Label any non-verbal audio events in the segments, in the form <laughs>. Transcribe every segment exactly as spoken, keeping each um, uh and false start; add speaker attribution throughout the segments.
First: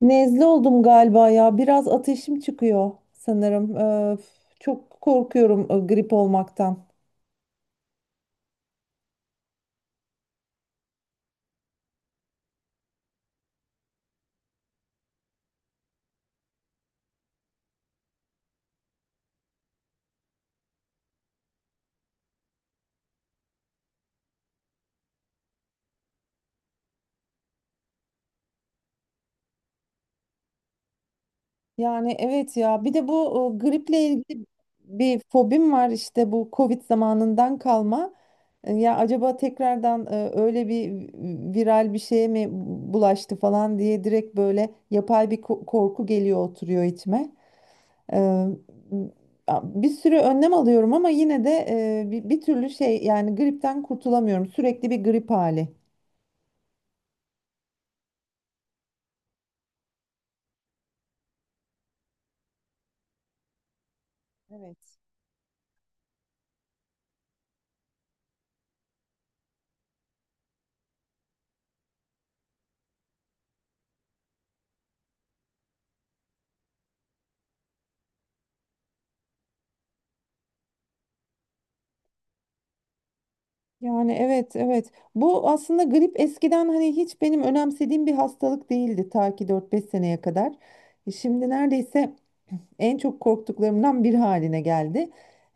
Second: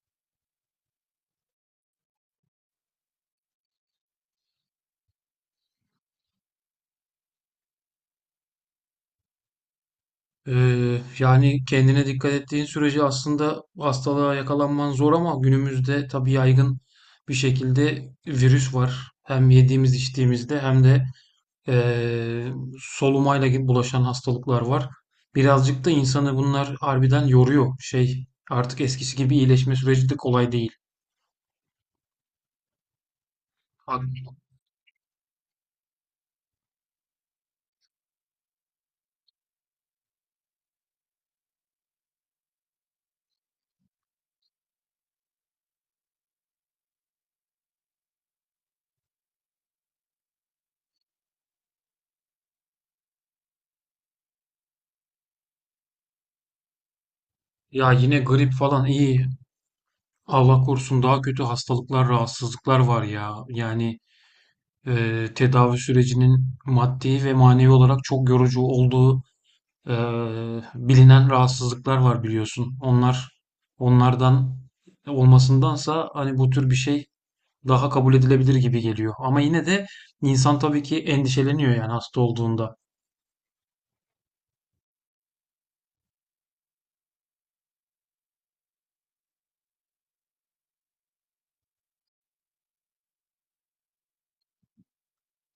Speaker 1: Nezle oldum galiba ya. Biraz ateşim çıkıyor sanırım. Ee, f- çok korkuyorum e, grip olmaktan.
Speaker 2: Ee, yani kendine dikkat ettiğin sürece aslında hastalığa yakalanman zor ama günümüzde tabii yaygın bir şekilde virüs var. Hem yediğimiz içtiğimizde hem de eee solumayla gibi bulaşan hastalıklar var. Birazcık da insanı bunlar harbiden yoruyor. Şey artık eskisi gibi iyileşme süreci de kolay değil.
Speaker 1: Yani evet ya. Bir de bu e, griple
Speaker 2: Hak-
Speaker 1: ilgili bir fobim var, işte bu Covid zamanından kalma. E, Ya acaba tekrardan e, öyle bir viral bir şeye mi bulaştı falan diye direkt böyle yapay bir ko- korku geliyor, oturuyor içime. Eee, Bir sürü önlem alıyorum ama yine de eee, bir, bir türlü şey, yani gripten kurtulamıyorum. Sürekli bir grip hali.
Speaker 2: Ya yine grip falan iyi. Allah korusun daha kötü hastalıklar, rahatsızlıklar var ya. Yani
Speaker 1: Evet.
Speaker 2: e, tedavi sürecinin maddi ve manevi olarak çok yorucu olduğu e, bilinen rahatsızlıklar var biliyorsun. Onlar onlardan olmasındansa hani bu tür bir şey daha kabul edilebilir gibi geliyor. Ama yine de insan tabii ki endişeleniyor yani hasta olduğunda.
Speaker 1: Yani evet evet. Bu aslında grip eskiden hani hiç benim önemsediğim bir hastalık değildi, ta ki dört beş seneye kadar. E, Şimdi neredeyse en çok korktuklarımdan bir haline geldi.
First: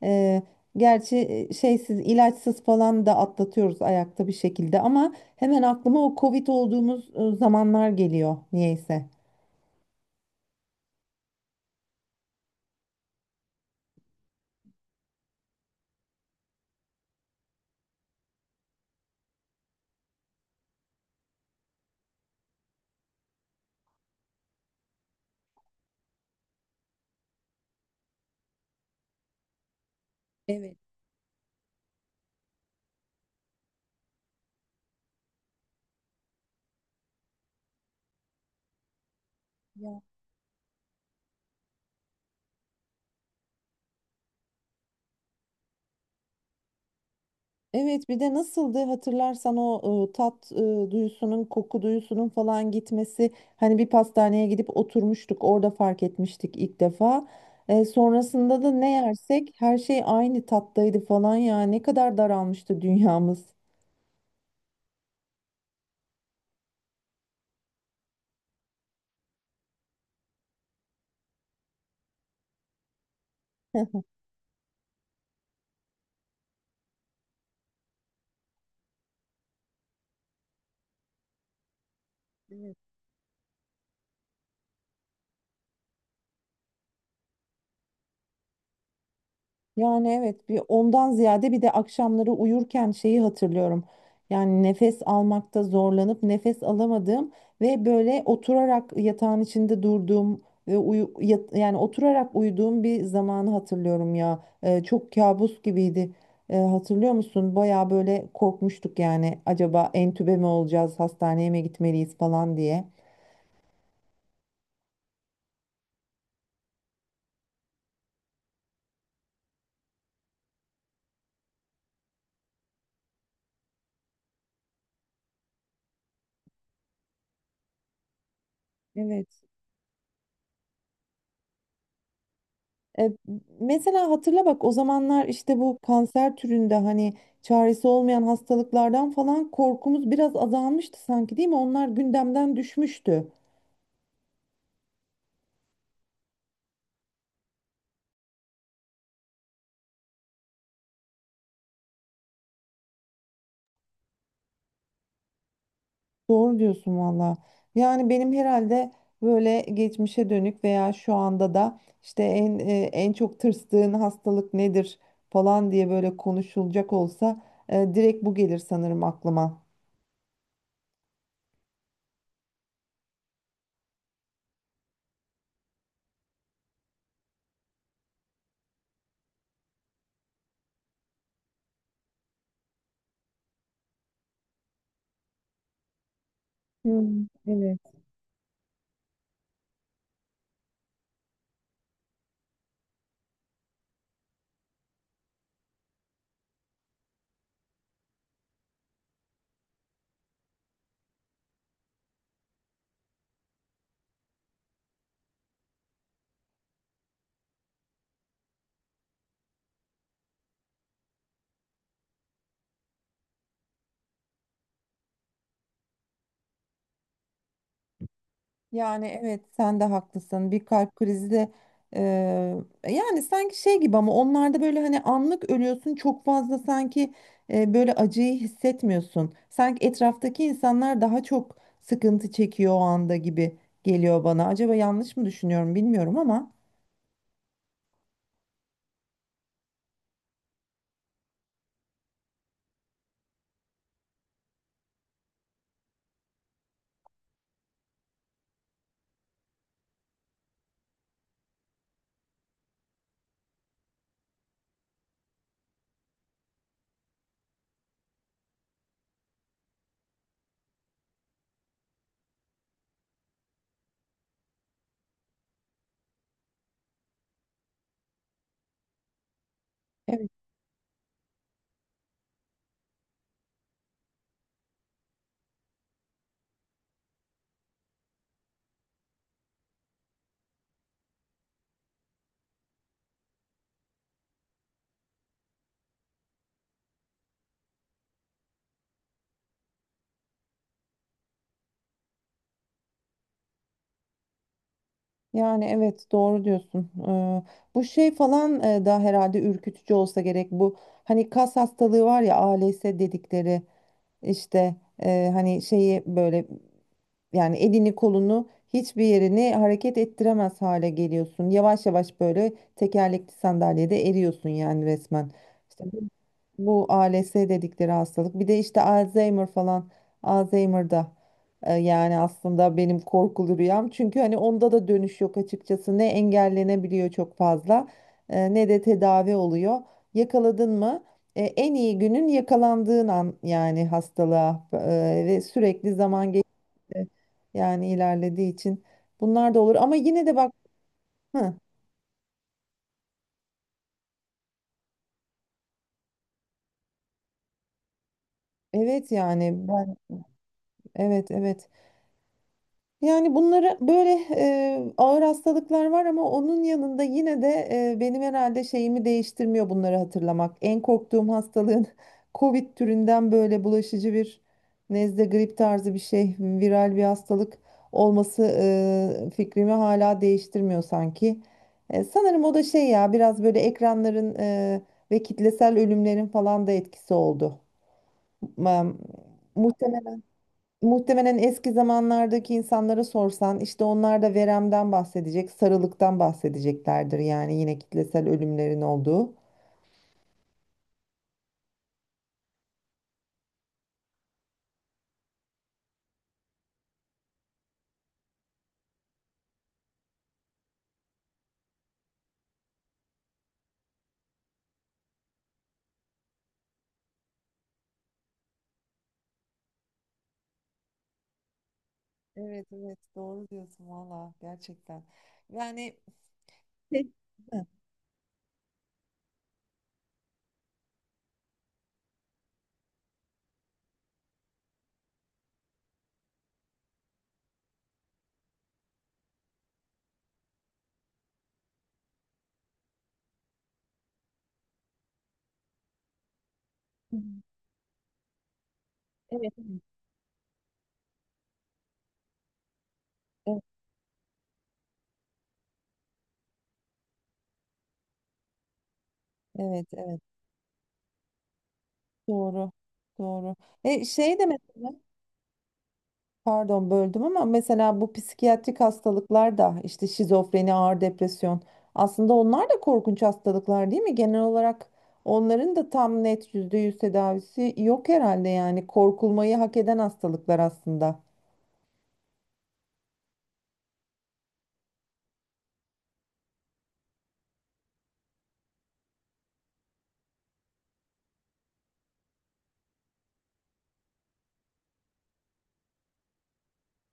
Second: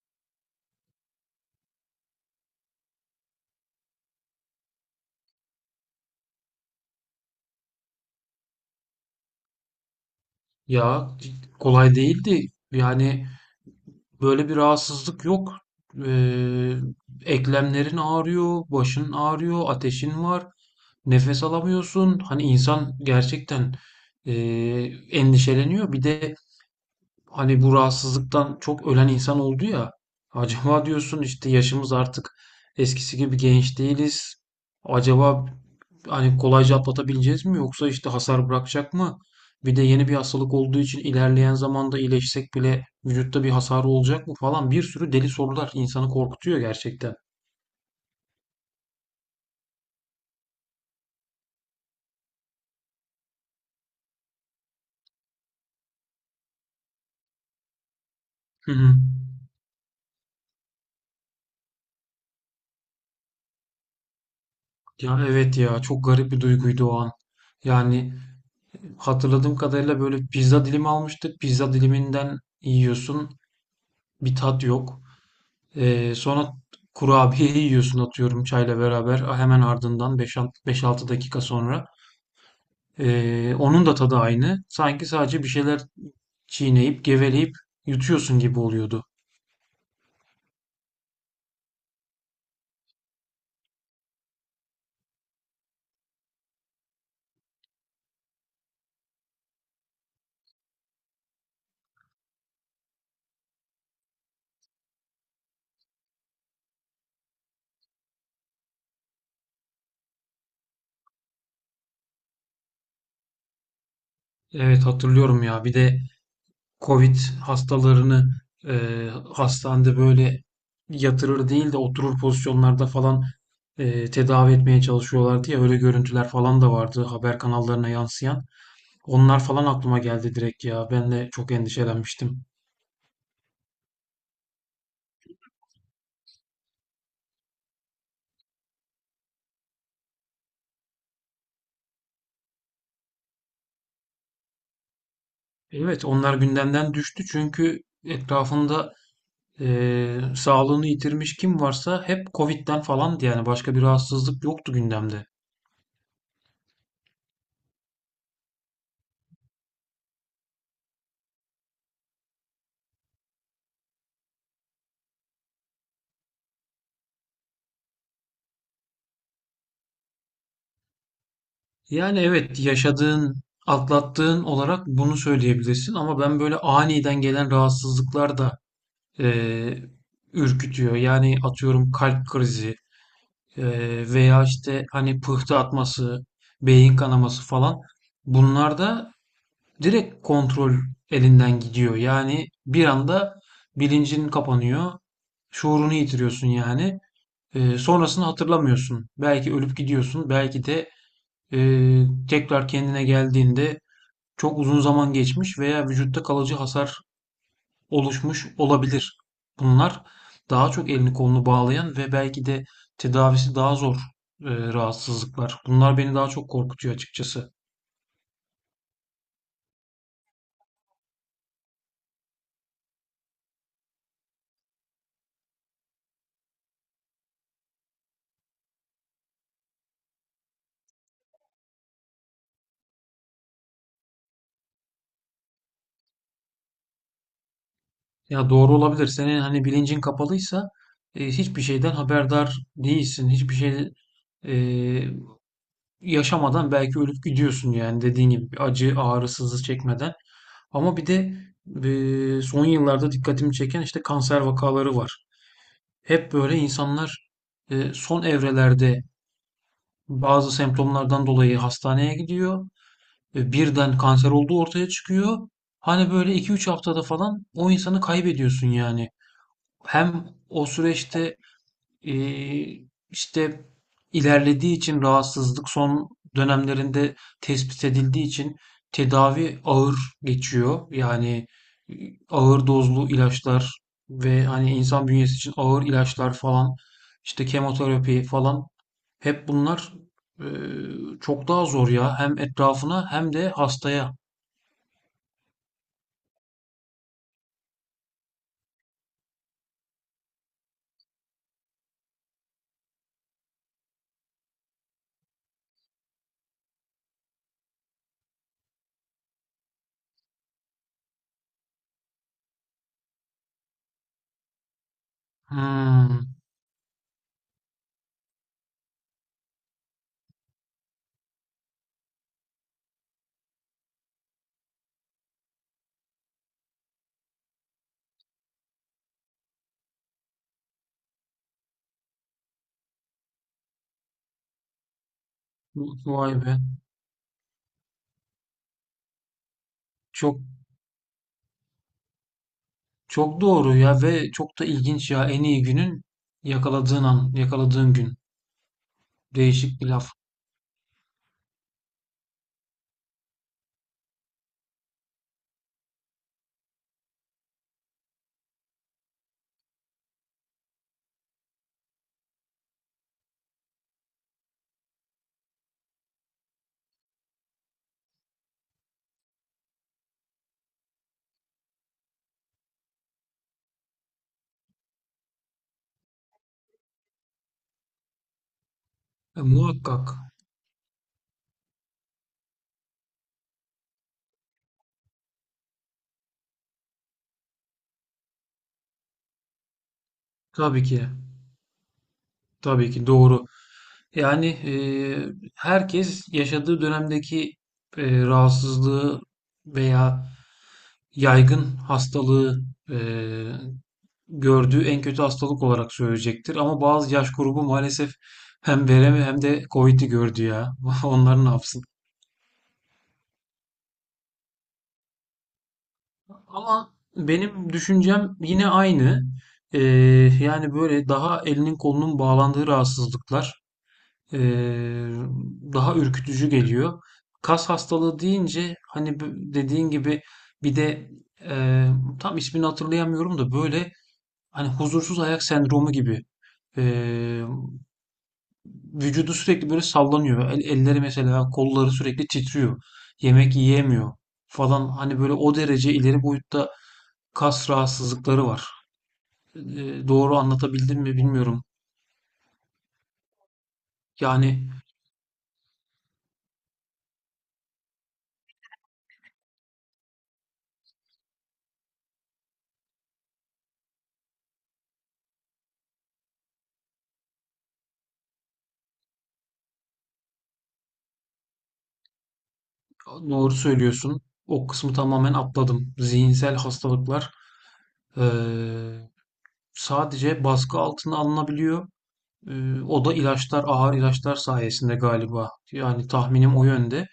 Speaker 1: Eee, Gerçi e, şeysiz, ilaçsız falan da atlatıyoruz ayakta bir şekilde, ama hemen aklıma o Covid olduğumuz e, zamanlar geliyor niyeyse.
Speaker 2: Ya kolay değildi. Yani böyle bir rahatsızlık yok. E, Eklemlerin ağrıyor, başın ağrıyor, ateşin var. Nefes alamıyorsun. Hani insan gerçekten, eee, endişeleniyor. Bir de hani bu rahatsızlıktan çok ölen insan oldu ya.
Speaker 1: Evet.
Speaker 2: Acaba diyorsun işte yaşımız artık eskisi gibi genç değiliz. Acaba hani kolayca atlatabileceğiz mi yoksa işte hasar bırakacak mı? Bir de
Speaker 1: Ya.
Speaker 2: yeni bir hastalık olduğu için ilerleyen zamanda iyileşsek bile vücutta bir hasar olacak mı falan bir sürü deli sorular insanı korkutuyor gerçekten.
Speaker 1: Evet, bir de nasıldı hatırlarsan o e, tat e, duyusunun, koku duyusunun falan gitmesi. Hani bir pastaneye gidip oturmuştuk, orada fark etmiştik ilk defa. E, sonrasında da
Speaker 2: Hı
Speaker 1: ne
Speaker 2: hı.
Speaker 1: yersek her şey aynı tattaydı falan ya, ne kadar daralmıştı dünyamız.
Speaker 2: Ya evet ya çok garip bir duyguydu o an. Yani hatırladığım kadarıyla böyle pizza dilimi almıştık. Pizza diliminden yiyorsun.
Speaker 1: <laughs>
Speaker 2: Bir tat yok. Ee, sonra kurabiye yiyorsun atıyorum çayla beraber. Hemen ardından beş altı dakika sonra. Ee, onun da tadı aynı. Sanki sadece bir şeyler çiğneyip geveleyip yutuyorsun gibi oluyordu.
Speaker 1: Yani evet, bir ondan ziyade bir de akşamları uyurken şeyi hatırlıyorum. Yani nefes almakta zorlanıp nefes alamadığım ve böyle oturarak yatağın içinde durduğum ve uyu, yat- yani oturarak uyuduğum bir zamanı hatırlıyorum ya. Ee, çok kabus gibiydi. Ee, hatırlıyor musun? Baya böyle korkmuştuk, yani acaba entübe mi olacağız, hastaneye mi gitmeliyiz falan diye.
Speaker 2: Evet hatırlıyorum ya. Bir de Covid hastalarını, eee, hastanede böyle yatırır değil de oturur pozisyonlarda falan, eee, tedavi etmeye çalışıyorlardı ya, öyle görüntüler falan da vardı haber kanallarına yansıyan.
Speaker 1: Evet.
Speaker 2: Onlar falan aklıma geldi direkt ya. Ben de çok endişelenmiştim.
Speaker 1: E, Mesela hatırla bak, o zamanlar işte bu kanser türünde hani çaresi olmayan hastalıklardan falan korkumuz biraz azalmıştı sanki, değil mi? Onlar gündemden düşmüştü.
Speaker 2: Evet, onlar gündemden düştü çünkü etrafında eee, sağlığını yitirmiş kim varsa hep Covid'den falandı yani başka bir rahatsızlık yoktu gündemde.
Speaker 1: Doğru diyorsun valla. Yani benim herhalde böyle geçmişe dönük veya şu anda da işte en e, en çok tırstığın hastalık nedir falan diye böyle konuşulacak olsa e, direkt bu gelir sanırım aklıma.
Speaker 2: Yani evet yaşadığın, atlattığın olarak bunu söyleyebilirsin ama ben böyle aniden gelen rahatsızlıklar da eee, ürkütüyor. Yani atıyorum kalp krizi eee, veya işte hani pıhtı atması, beyin
Speaker 1: Hmm,
Speaker 2: kanaması falan
Speaker 1: evet.
Speaker 2: bunlar da direkt kontrol elinden gidiyor. Yani bir anda bilincin kapanıyor, şuurunu yitiriyorsun yani. Eee, sonrasını hatırlamıyorsun. Belki ölüp gidiyorsun, belki de ee, tekrar kendine geldiğinde çok uzun zaman geçmiş veya vücutta kalıcı hasar oluşmuş olabilir. Bunlar daha çok elini kolunu bağlayan ve belki de tedavisi daha zor e, rahatsızlıklar. Bunlar beni daha çok korkutuyor açıkçası.
Speaker 1: Yani evet, sen de haklısın. Bir kalp krizi de eee, yani sanki şey gibi, ama onlarda böyle hani anlık ölüyorsun çok fazla, sanki e, böyle acıyı hissetmiyorsun. Sanki etraftaki insanlar daha çok sıkıntı çekiyor o anda gibi geliyor bana. Acaba yanlış mı düşünüyorum bilmiyorum ama.
Speaker 2: Ya doğru olabilir. Senin hani bilincin kapalıysa e, hiçbir şeyden haberdar değilsin. Hiçbir şey e, yaşamadan belki ölüp gidiyorsun yani dediğin gibi acı ağrı sızı çekmeden. Ama bir de e, son yıllarda dikkatimi çeken işte kanser vakaları var. Hep böyle insanlar e, son evrelerde bazı semptomlardan dolayı hastaneye gidiyor. Ve birden kanser olduğu ortaya çıkıyor. Hani böyle iki üç haftada falan o insanı kaybediyorsun yani. Hem
Speaker 1: Evet.
Speaker 2: o süreçte ee, işte ilerlediği için rahatsızlık son dönemlerinde tespit edildiği için tedavi ağır geçiyor. Yani e, ağır dozlu ilaçlar ve hani insan bünyesi için ağır ilaçlar falan işte kemoterapi falan hep bunlar e, çok daha zor ya. Hem etrafına hem de hastaya.
Speaker 1: Yani evet, doğru diyorsun. Eee, bu şey falan e, da herhalde ürkütücü olsa gerek bu. Hani kas hastalığı var ya, A L S dedikleri işte e, hani şeyi böyle, yani elini kolunu hiçbir yerini hareket ettiremez hale geliyorsun. Yavaş yavaş böyle tekerlekli sandalyede eriyorsun yani, resmen. İşte bu,
Speaker 2: Hmm,
Speaker 1: bu A L S dedikleri hastalık. Bir de işte Alzheimer falan. Alzheimer'da e, yani aslında benim korkulu rüyam. Çünkü hani onda da dönüş yok açıkçası. Ne engellenebiliyor çok fazla e, ne de tedavi oluyor. Yakaladın mı? E, en iyi günün yakalandığın an, yani hastalığa e, ve sürekli zaman
Speaker 2: Vay
Speaker 1: e,
Speaker 2: be.
Speaker 1: yani ilerlediği için, bunlar da olur ama yine de
Speaker 2: Çok
Speaker 1: bak, hı,
Speaker 2: Çok doğru ya ve çok da ilginç ya. En iyi günün yakaladığın an, yakaladığın gün.
Speaker 1: evet, yani
Speaker 2: Değişik bir
Speaker 1: ben,
Speaker 2: laf.
Speaker 1: evet evet. Yani bunları böyle e, ağır hastalıklar var, ama onun yanında yine de e, benim herhalde şeyimi değiştirmiyor bunları hatırlamak. En korktuğum hastalığın <laughs> Covid türünden böyle bulaşıcı bir nezle, grip tarzı bir şey, viral bir hastalık olması e, fikrimi hala değiştirmiyor sanki. E, sanırım o da şey ya, biraz böyle ekranların e, ve kitlesel ölümlerin falan da etkisi oldu. Ma-
Speaker 2: E, muhakkak.
Speaker 1: Muhtemelen. Muhtemelen eski zamanlardaki insanlara sorsan, işte onlar da veremden bahsedecek, sarılıktan bahsedeceklerdir. Yani yine kitlesel ölümlerin olduğu.
Speaker 2: Tabii ki. Tabii ki doğru. Yani e, herkes yaşadığı dönemdeki e, rahatsızlığı veya yaygın hastalığı e, gördüğü en kötü hastalık olarak söyleyecektir. Ama bazı yaş grubu maalesef hem veremi hem de Covid'i gördü ya. <laughs> Onlar ne yapsın?
Speaker 1: Evet evet, doğru diyorsun valla, gerçekten. Yani
Speaker 2: Ama
Speaker 1: Şey- hı.
Speaker 2: benim düşüncem yine aynı. Ee, Yani böyle daha elinin kolunun bağlandığı rahatsızlıklar ee, daha ürkütücü geliyor. Kas hastalığı deyince hani bu- dediğin gibi bir de ee, tam ismini hatırlayamıyorum da böyle hani huzursuz ayak sendromu gibi
Speaker 1: Hı.
Speaker 2: ee, vücudu
Speaker 1: Evet
Speaker 2: sürekli böyle sallanıyor. El- elleri mesela kolları sürekli titriyor. Yemek
Speaker 1: evet,
Speaker 2: yiyemiyor falan hani böyle o derece ileri boyutta kas rahatsızlıkları var.
Speaker 1: evet
Speaker 2: Eee,
Speaker 1: evet,
Speaker 2: doğru anlatabildim mi bilmiyorum.
Speaker 1: doğru doğru. E şey de
Speaker 2: Yani
Speaker 1: mesela, pardon böldüm ama, mesela bu psikiyatrik hastalıklar da, işte şizofreni, ağır depresyon, aslında onlar da korkunç hastalıklar değil mi? Genel olarak onların da tam net yüzde yüz tedavisi yok herhalde, yani korkulmayı hak eden hastalıklar aslında.
Speaker 2: doğru söylüyorsun. O kısmı tamamen atladım. Zihinsel hastalıklar eee, sadece baskı altına alınabiliyor. Eee, o da ilaçlar, ağır ilaçlar sayesinde galiba. Yani tahminim o yönde.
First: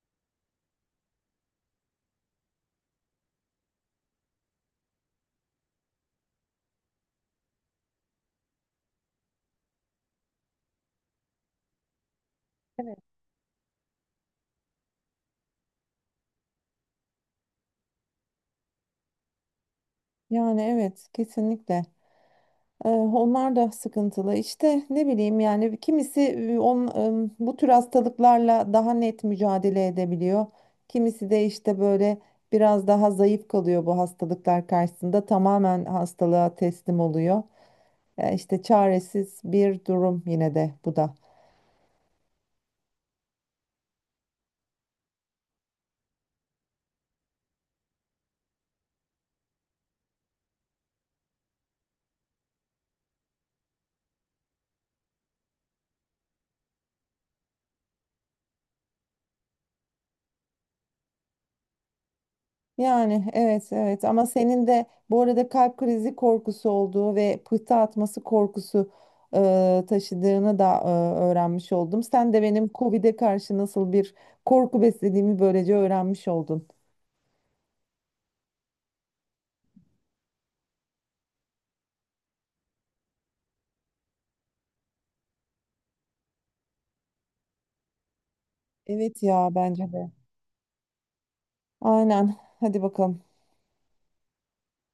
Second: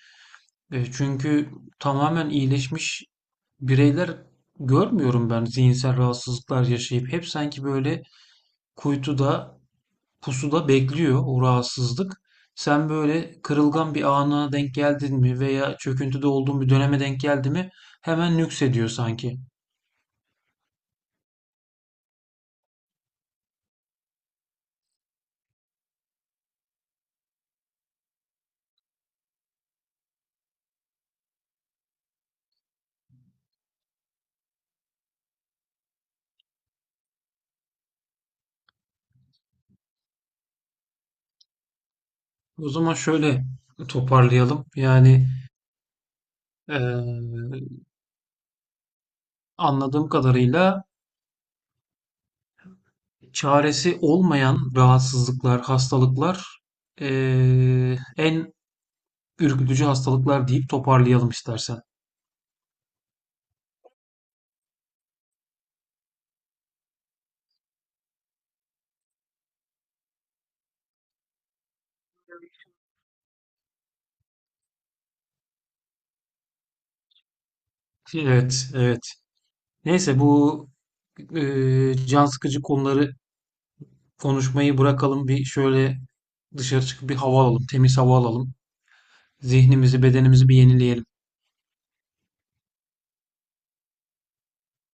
Speaker 2: Eee, çünkü tamamen iyileşmiş bireyler görmüyorum ben zihinsel rahatsızlıklar yaşayıp. Hep sanki böyle kuytuda pusuda bekliyor o rahatsızlık. Sen böyle kırılgan bir ana denk geldin mi veya çöküntüde olduğun bir döneme denk geldi mi hemen nüksediyor sanki.
Speaker 1: Yani evet kesinlikle. Ee, Onlar da sıkıntılı. İşte ne bileyim, yani kimisi e, on, e, bu tür hastalıklarla daha net mücadele edebiliyor. Kimisi de işte böyle biraz daha zayıf kalıyor bu hastalıklar karşısında. Tamamen hastalığa teslim oluyor. Ee, İşte çaresiz bir durum yine de bu da.
Speaker 2: O zaman şöyle toparlayalım. Yani eee, anladığım kadarıyla çaresi olmayan rahatsızlıklar, hastalıklar eee, en ürkütücü hastalıklar deyip toparlayalım istersen.
Speaker 1: Yani evet evet, ama senin de bu arada kalp krizi korkusu olduğu ve pıhtı atması korkusu e, taşıdığını da e, öğrenmiş oldum. Sen de benim COVID'e karşı nasıl bir korku beslediğimi böylece öğrenmiş oldun.
Speaker 2: Evet, evet. Neyse bu eee, can sıkıcı konuları konuşmayı bırakalım. Bir şöyle dışarı çıkıp bir hava alalım, temiz hava alalım.
Speaker 1: Evet ya, bence
Speaker 2: Zihnimizi,
Speaker 1: de.
Speaker 2: bedenimizi bir yenileyelim.
Speaker 1: Aynen. Hadi bakalım.